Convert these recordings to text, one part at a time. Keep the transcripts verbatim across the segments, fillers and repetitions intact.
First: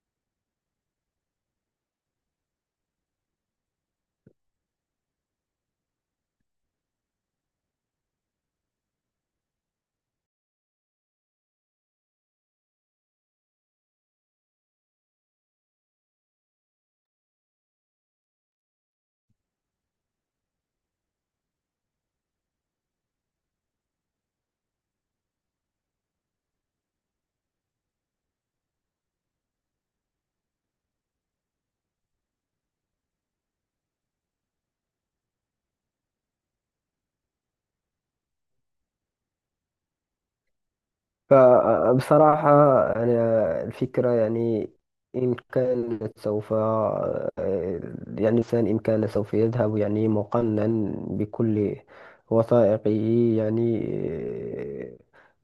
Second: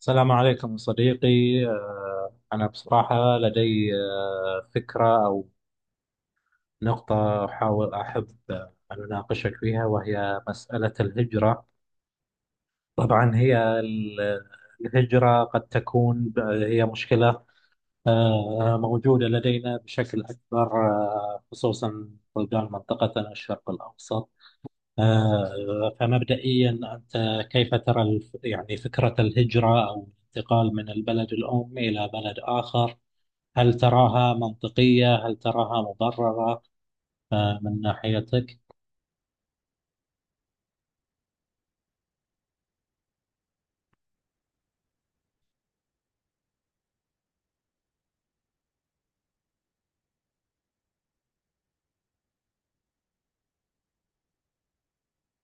السلام عليكم صديقي. آه، أنا بصراحة لدي آه، فكرة أو نقطة أحاول أحب آه، أن أناقشك فيها، وهي مسألة الهجرة. طبعا هي ال- الهجرة قد تكون ب- هي مشكلة آه، موجودة لدينا بشكل أكبر، آه، خصوصا بلدان منطقتنا الشرق الأوسط. آه، فمبدئيا أنت كيف ترى الف- يعني فكرة الهجرة أو الانتقال من البلد الأم إلى بلد آخر؟ هل تراها منطقية؟ هل تراها مبررة آه، من ناحيتك؟ فبصراحة أنا الفكرة يعني إن كان سوف يعني الإنسان إن كان سوف يذهب يعني مقنن بكل وثائقه، يعني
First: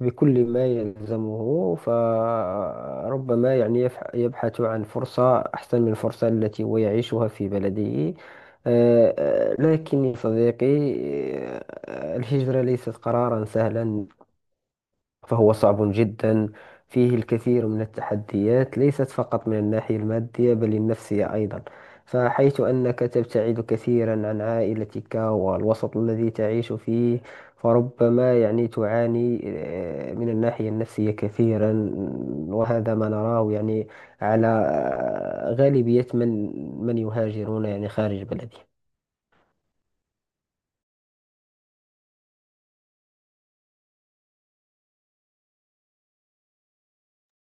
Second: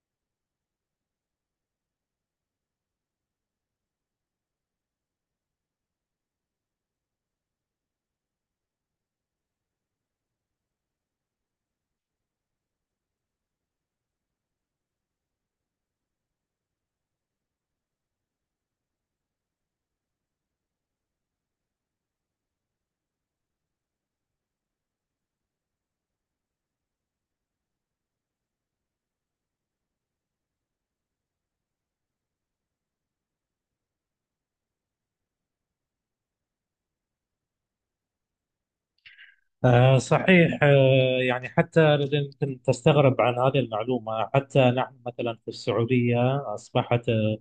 بكل ما يلزمه. فربما يعني يفح- يبحث عن فرصة أحسن من الفرصة التي هو يعيشها في بلده. آه، آه، لكن يا صديقي، آه، الهجرة ليست قرارا سهلا، فهو صعب جدا. فيه الكثير من التحديات، ليست فقط من الناحية المادية بل النفسية أيضا، فحيث أنك تبتعد كثيرا عن عائلتك والوسط الذي تعيش فيه، فربما يعني تعاني آه، من الناحية النفسية كثيرا. وهذا ما نراه يعني على آه، غالبية من من يهاجرون يعني خارج بلدهم. آه، صحيح. آه، يعني حتى يمكن تستغرب عن هذه المعلومة، حتى نحن مثلا في السعودية أصبحت آه،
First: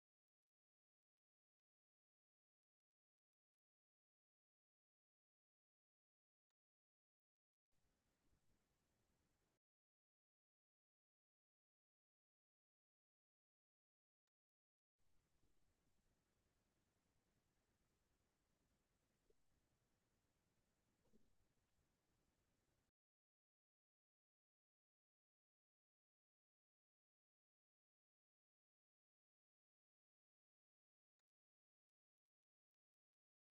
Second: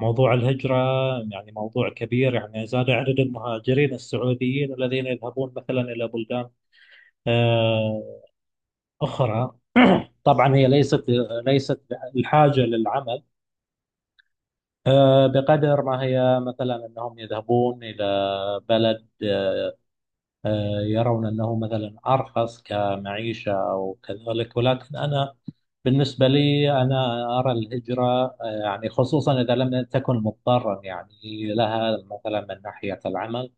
موضوع الهجرة يعني موضوع كبير. يعني زاد عدد المهاجرين السعوديين الذين يذهبون مثلا إلى بلدان آه، أخرى. طبعا هي ليست ليست الحاجة للعمل، آه، بقدر ما هي مثلا أنهم يذهبون إلى بلد آه، آه، يرون أنه مثلا أرخص كمعيشة أو كذلك. ولكن أنا بالنسبة لي أنا أرى الهجرة، آه، يعني خصوصا إذا لم تكن مضطرا يعني لها مثلا من ناحية العمل،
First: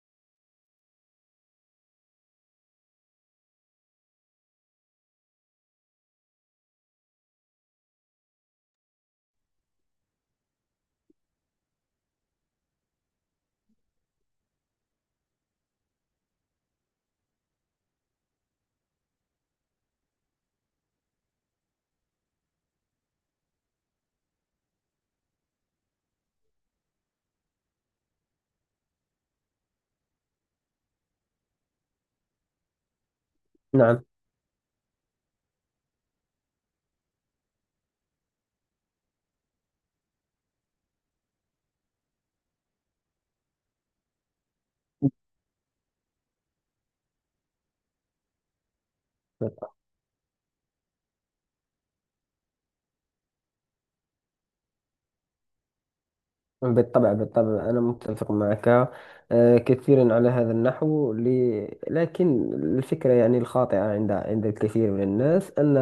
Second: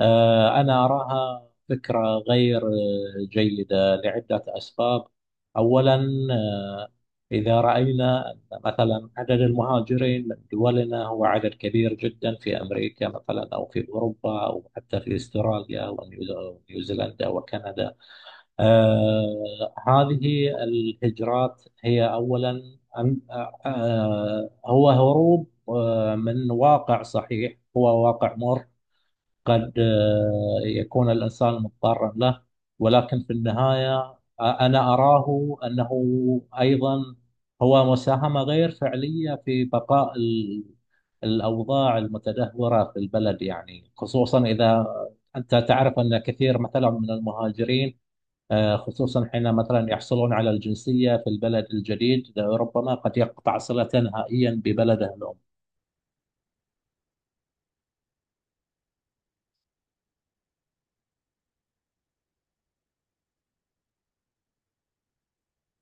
آه، أنا أراها فكرة غير آه، جيدة لعدة أسباب. أولا، آه، إذا رأينا أن مثلا عدد المهاجرين من دولنا هو عدد كبير جدا في أمريكا مثلا أو في أوروبا أو حتى في أستراليا ونيو- ونيوزيلندا وكندا، آه، هذه الهجرات هي أولا أن- آه، آه، هو هروب آه، من واقع. صحيح هو واقع مر، قد آه، يكون الإنسان مضطرا له، ولكن في النهاية نعم. آه، أنا أراه أنه أيضا هو مساهمة غير فعلية في بقاء ال- الأوضاع المتدهورة في البلد. يعني خصوصا إذا أنت تعرف أن كثير مثلا من المهاجرين، آه، خصوصا حين مثلا يحصلون على الجنسية في البلد الجديد، ربما قد يقطع صلة نهائيا ببلده الأم. بالطبع، بالطبع أنا متفق معك آه، كثيرا على هذا النحو. لي- لكن الفكرة يعني الخاطئة عند عند الكثير من الناس أن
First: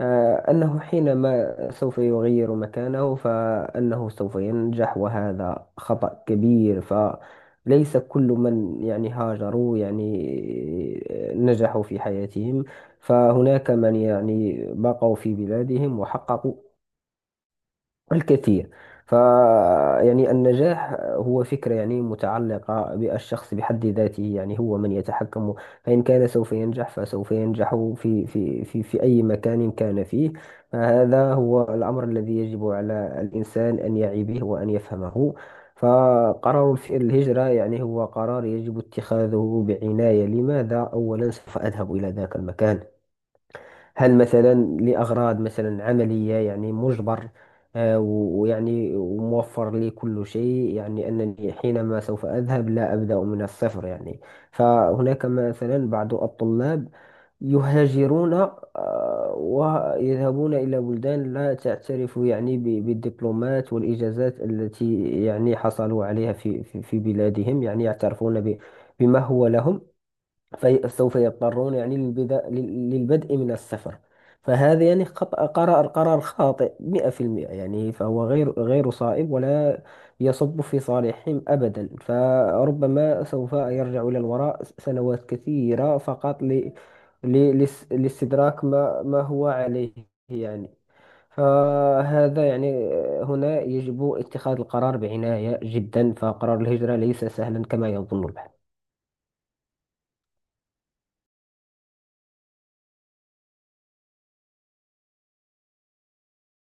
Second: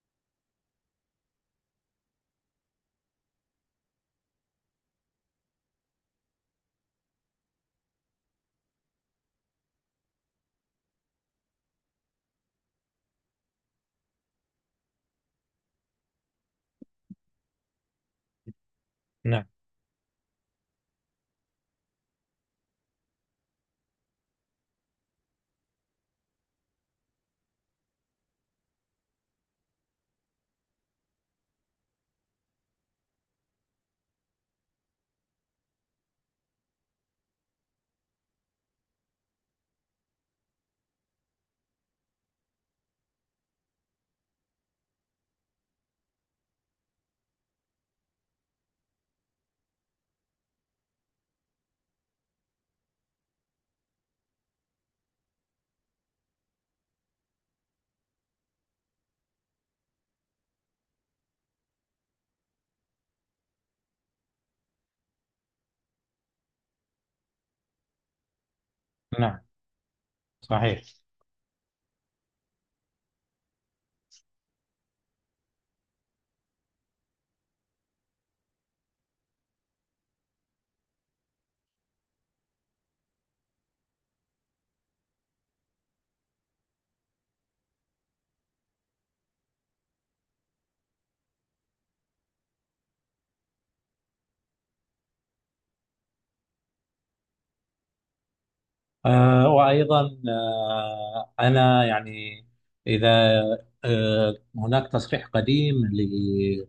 آه، أنه حينما سوف يغير مكانه فأنه سوف ينجح، وهذا خطأ كبير. فليس كل من يعني هاجروا يعني آه، نجحوا في حياتهم، فهناك من يعني بقوا في بلادهم وحققوا الكثير. ف نعم. يعني النجاح هو فكرة يعني متعلقة بالشخص بحد ذاته، يعني هو من يتحكم. فإن كان سوف ينجح فسوف ينجح في في في في أي مكان كان فيه. فهذا هو الأمر الذي يجب على الإنسان أن يعي به وأن يفهمه. فقرار الف- الهجرة يعني هو قرار يجب اتخاذه بعناية. لماذا أولا سوف أذهب إلى ذاك المكان؟ هل مثلا لأغراض مثلا عملية يعني مجبر، آه، و- ويعني وموفر لي كل شيء، يعني أنني حينما سوف أذهب لا أبدأ من الصفر. يعني فهناك مثلا بعض الطلاب يهاجرون آه، ويذهبون إلى بلدان لا تعترف يعني ب- بالدبلومات والإجازات التي يعني حصلوا عليها في في في بلادهم، يعني يعترفون ب- بما نعم. هو لهم. صحيح. فسوف يضطرون يعني للبدا... لل- للبدء من السفر. فهذا يعني خطأ، قرار قرار خاطئ مئة في المئة. يعني فهو غير غير صائب ولا يصب في صالحهم أبدا، فربما سوف يرجع إلى الوراء سنوات كثيرة فقط ل... ل... لس- لاستدراك ما ما هو عليه. يعني فهذا يعني هنا يجب اتخاذ القرار بعناية جدا، فقرار الهجرة ليس سهلا كما يظن البعض. آه وأيضا، آه أنا يعني إذا آه هناك تصريح قديم ل-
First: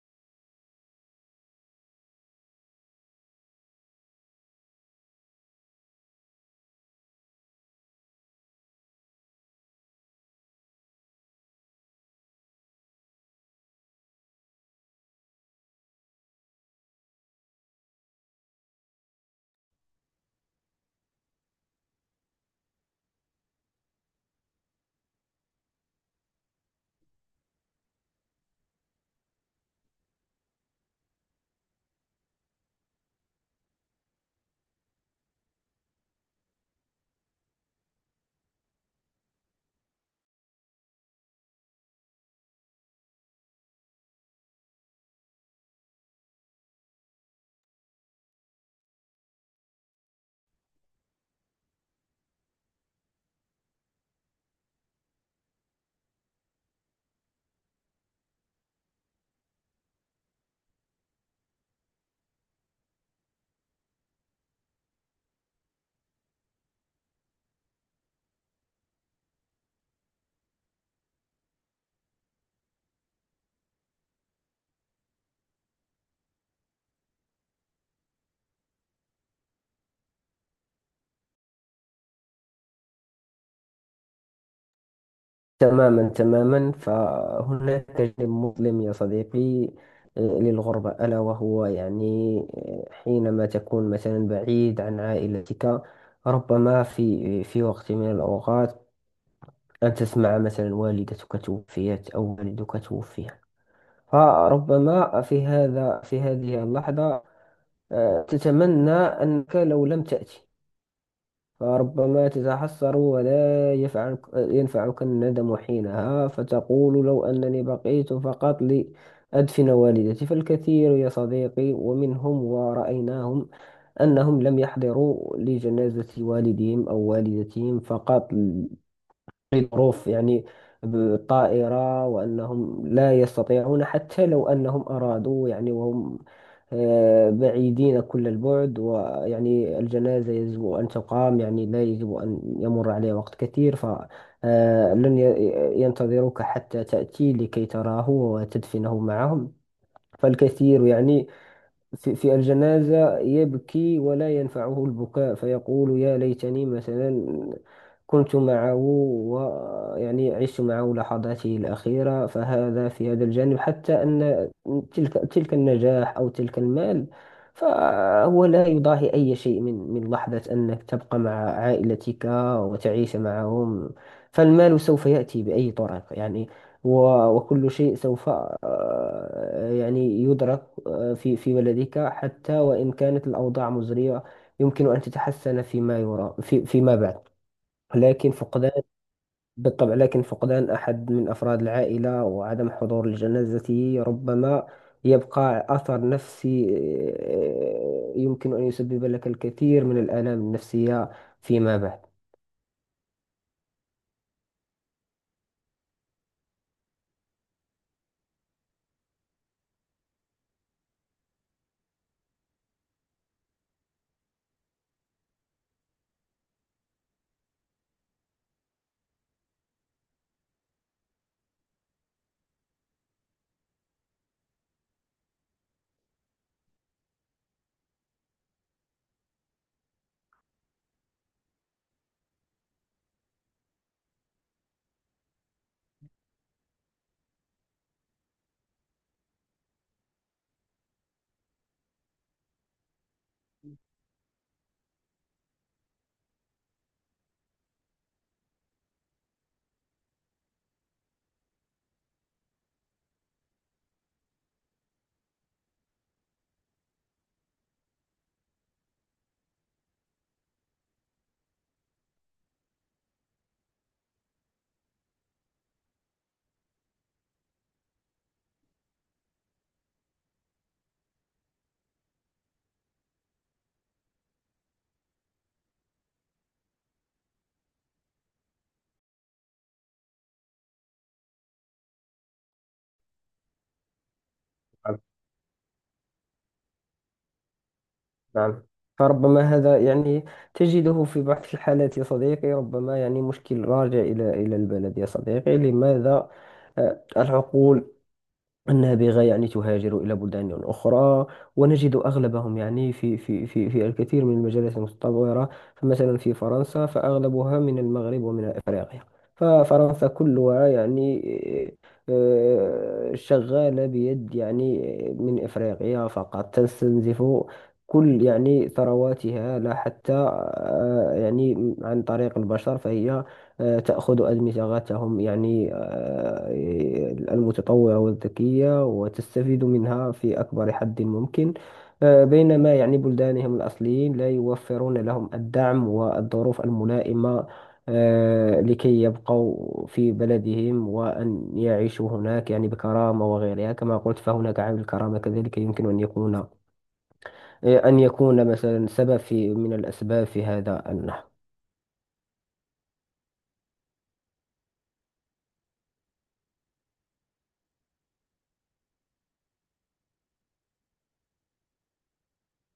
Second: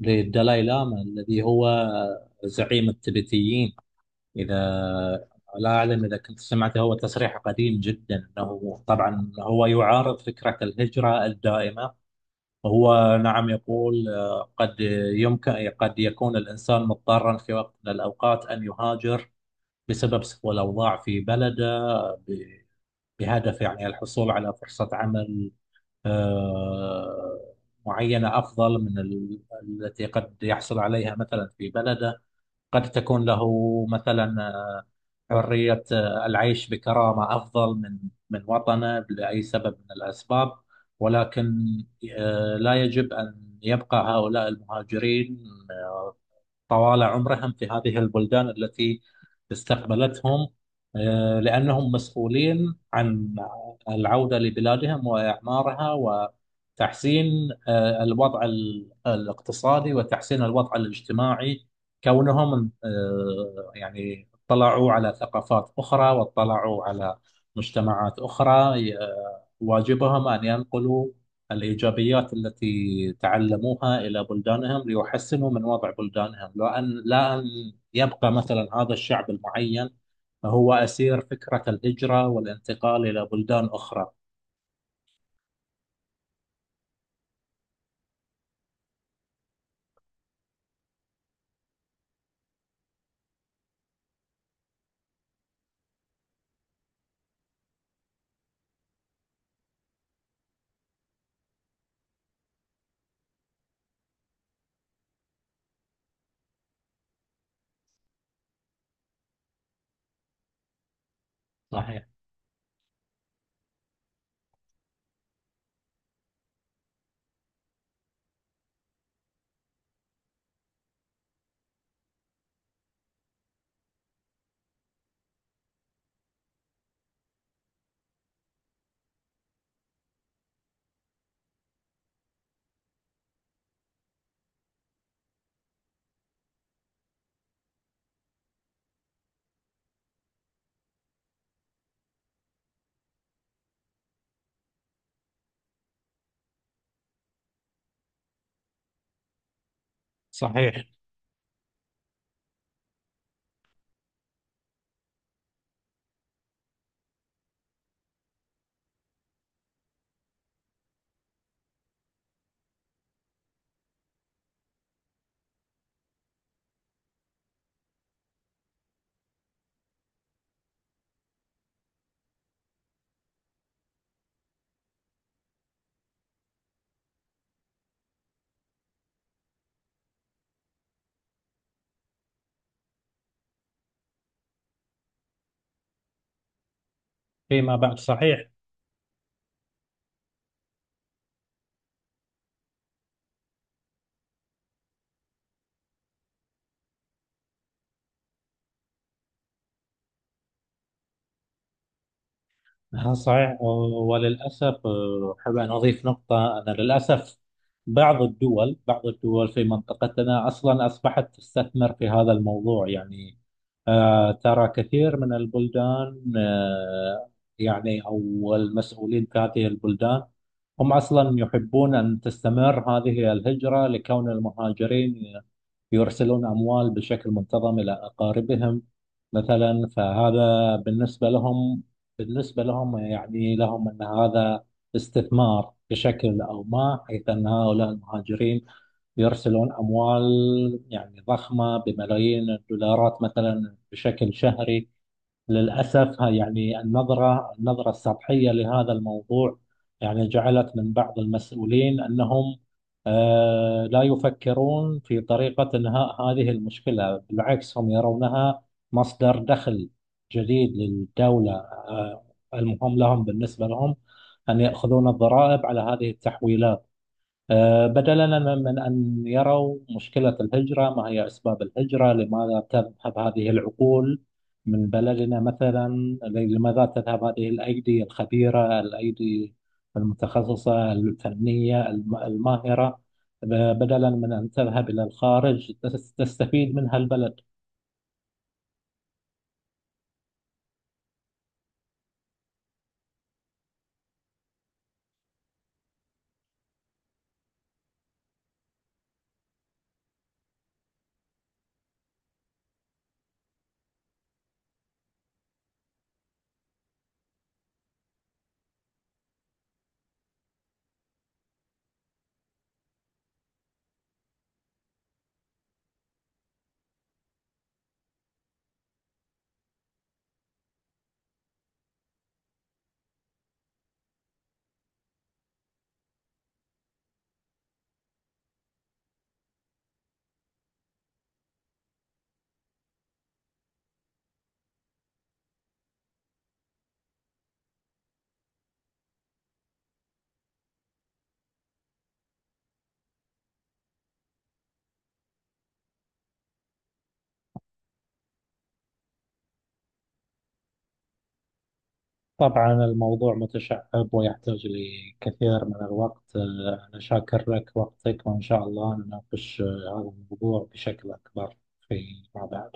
للدلاي لاما، الذي هو زعيم التبتيين. إذا لا أعلم إذا كنت سمعته، هو تصريح قديم جدا. أنه طبعا هو يعارض فكرة الهجرة الدائمة، وهو نعم يقول آه، قد يمكن قد يكون الإنسان مضطرا في وقت من الأوقات أن يهاجر بسبب سوء الأوضاع في بلده، بهدف يعني الحصول على فرصة عمل آه، معينة أفضل من ال- التي قد يحصل عليها مثلا في بلده. قد تكون له مثلا آه، حرية آه، العيش بكرامة أفضل من من وطنه لأي سبب من الأسباب. ولكن آه، لا يجب أن يبقى هؤلاء المهاجرين طوال عمرهم في هذه البلدان التي استقبلتهم، آه، لأنهم مسؤولين عن العودة لبلادهم وإعمارها وتحسين آه، الوضع ال- الاقتصادي وتحسين الوضع الاجتماعي. كونهم آه، يعني اطلعوا على ثقافات أخرى واطلعوا على مجتمعات أخرى، آه، واجبهم أن ينقلوا الإيجابيات التي تعلموها إلى بلدانهم ليحسنوا من وضع بلدانهم، لو أن، لا أن يبقى مثلا هذا الشعب المعين هو أسير فكرة الهجرة والانتقال إلى بلدان أخرى. تماما، تماما فهناك جانب مظلم يا صديقي، آه، للغربة، ألا وهو يعني آه، حينما تكون مثلا بعيد عن عائلتك، ربما في في وقت من الأوقات أن تسمع مثلا والدتك توفيت أو والدك توفي، فربما في هذا في هذه اللحظة آه، تتمنى أنك لو لم تأتي، صحيح. فربما تتحسر ولا يفعلك ينفعك الندم حينها، فتقول لو أنني بقيت فقط لأدفن والدتي. فالكثير يا صديقي، ومنهم ورأيناهم، أنهم لم يحضروا لجنازة والدهم أو والدتهم، فقط ظروف يعني بالطائرة، وأنهم لا يستطيعون حتى لو أنهم أرادوا، يعني وهم آه، بعيدين كل البعد. ويعني الجنازة يجب أن تقام، يعني لا يجب أن يمر عليه وقت كثير، فلن ينتظروك حتى تأتي لكي تراه وتدفنه معهم. فالكثير صحيح. يعني في, في الجنازة يبكي ولا ينفعه البكاء، فيقول يا ليتني مثلا كنت معه، ويعني عشت معه لحظاته الأخيرة. فهذا في هذا الجانب، حتى أن تلك تلك النجاح أو تلك المال فهو لا يضاهي أي شيء من من لحظة أنك تبقى مع عائلتك وتعيش معهم. فالمال سوف يأتي بأي طريقة يعني، و- وكل شيء سوف آه، يعني يدرك آه، في في بلدك. حتى وإن كانت الأوضاع مزرية، يمكن أن تتحسن فيما يرى في فيما بعد. فيما بعد. لكن صحيح. فقدان بالطبع، لكن فقدان أحد من أفراد العائلة وعدم حضور لجنازته ربما يبقى أثر نفسي، آه، يمكن أن يسبب لك الكثير من الآلام النفسية فيما بعد. ها، صحيح. و- وللأسف آه، أحب أن أضيف نقطة، أن للأسف بعض الدول بعض الدول في منطقتنا أصلا أصبحت تستثمر في هذا الموضوع. يعني آه، ترى كثير من البلدان، آه، يعني أو المسؤولين في هذه البلدان، هم أصلا يحبون أن تستمر هذه الهجرة لكون المهاجرين يرسلون أموال بشكل منتظم إلى أقاربهم مثلا. فهذا بالنسبة لهم، بالنسبة لهم يعني لهم أن هذا استثمار بشكل أو ما، حيث أن هؤلاء المهاجرين يرسلون أموال يعني ضخمة بملايين الدولارات مثلا بشكل شهري. للأسف ها- يعني النظرة النظرة السطحية لهذا الموضوع يعني جعلت من بعض المسؤولين أنهم آه، لا يفكرون في طريقة إنهاء هذه المشكلة. بالعكس، هم يرونها مصدر دخل جديد للدولة. آه، المهم لهم، بالنسبة لهم، أن يأخذون الضرائب على هذه التحويلات، آه، بدلا من أن يروا مشكلة الهجرة، ما هي أسباب الهجرة، لماذا تذهب هذه العقول من بلدنا مثلا، لماذا تذهب هذه الأيدي الخبيرة، الأيدي المتخصصة الفنية الم- الماهرة، ب- بدلا من أن تذهب إلى الخارج تس- تستفيد منها البلد. نعم، فربما هذا يعني تجده في بعض الحالات يا صديقي، ربما يعني مشكل راجع إلى إلى البلد. يا صديقي، لماذا آه، العقول النابغة يعني تهاجر إلى بلدان أخرى؟ ونجد أغلبهم يعني في في في في الكثير من المجالات المتطورة، فمثلا في فرنسا فأغلبها من المغرب ومن أفريقيا. ففرنسا كلها يعني آه، شغالة بيد يعني من أفريقيا. فقط تستنزف كل يعني ثرواتها، لا حتى آه، يعني عن طريق البشر، فهي آه، تأخذ أدمغتهم، يعني آه، المتطورة والذكية، وتستفيد منها في أكبر حد ممكن. آه، بينما يعني بلدانهم الأصليين لا يوفرون لهم الدعم والظروف الملائمة آه، لكي يبقوا في بلدهم وأن يعيشوا هناك يعني بكرامة وغيرها. كما قلت، فهناك عامل الكرامة كذلك، يمكن أن يكون آه، أن يكون مثلا سبب في من الأسباب في هذا النحو. طبعا الموضوع متشعب ويحتاج لكثير من الوقت. آه، أنا شاكر لك وقتك، وإن شاء الله نناقش آه، هذا الموضوع بشكل أكبر فيما بعد.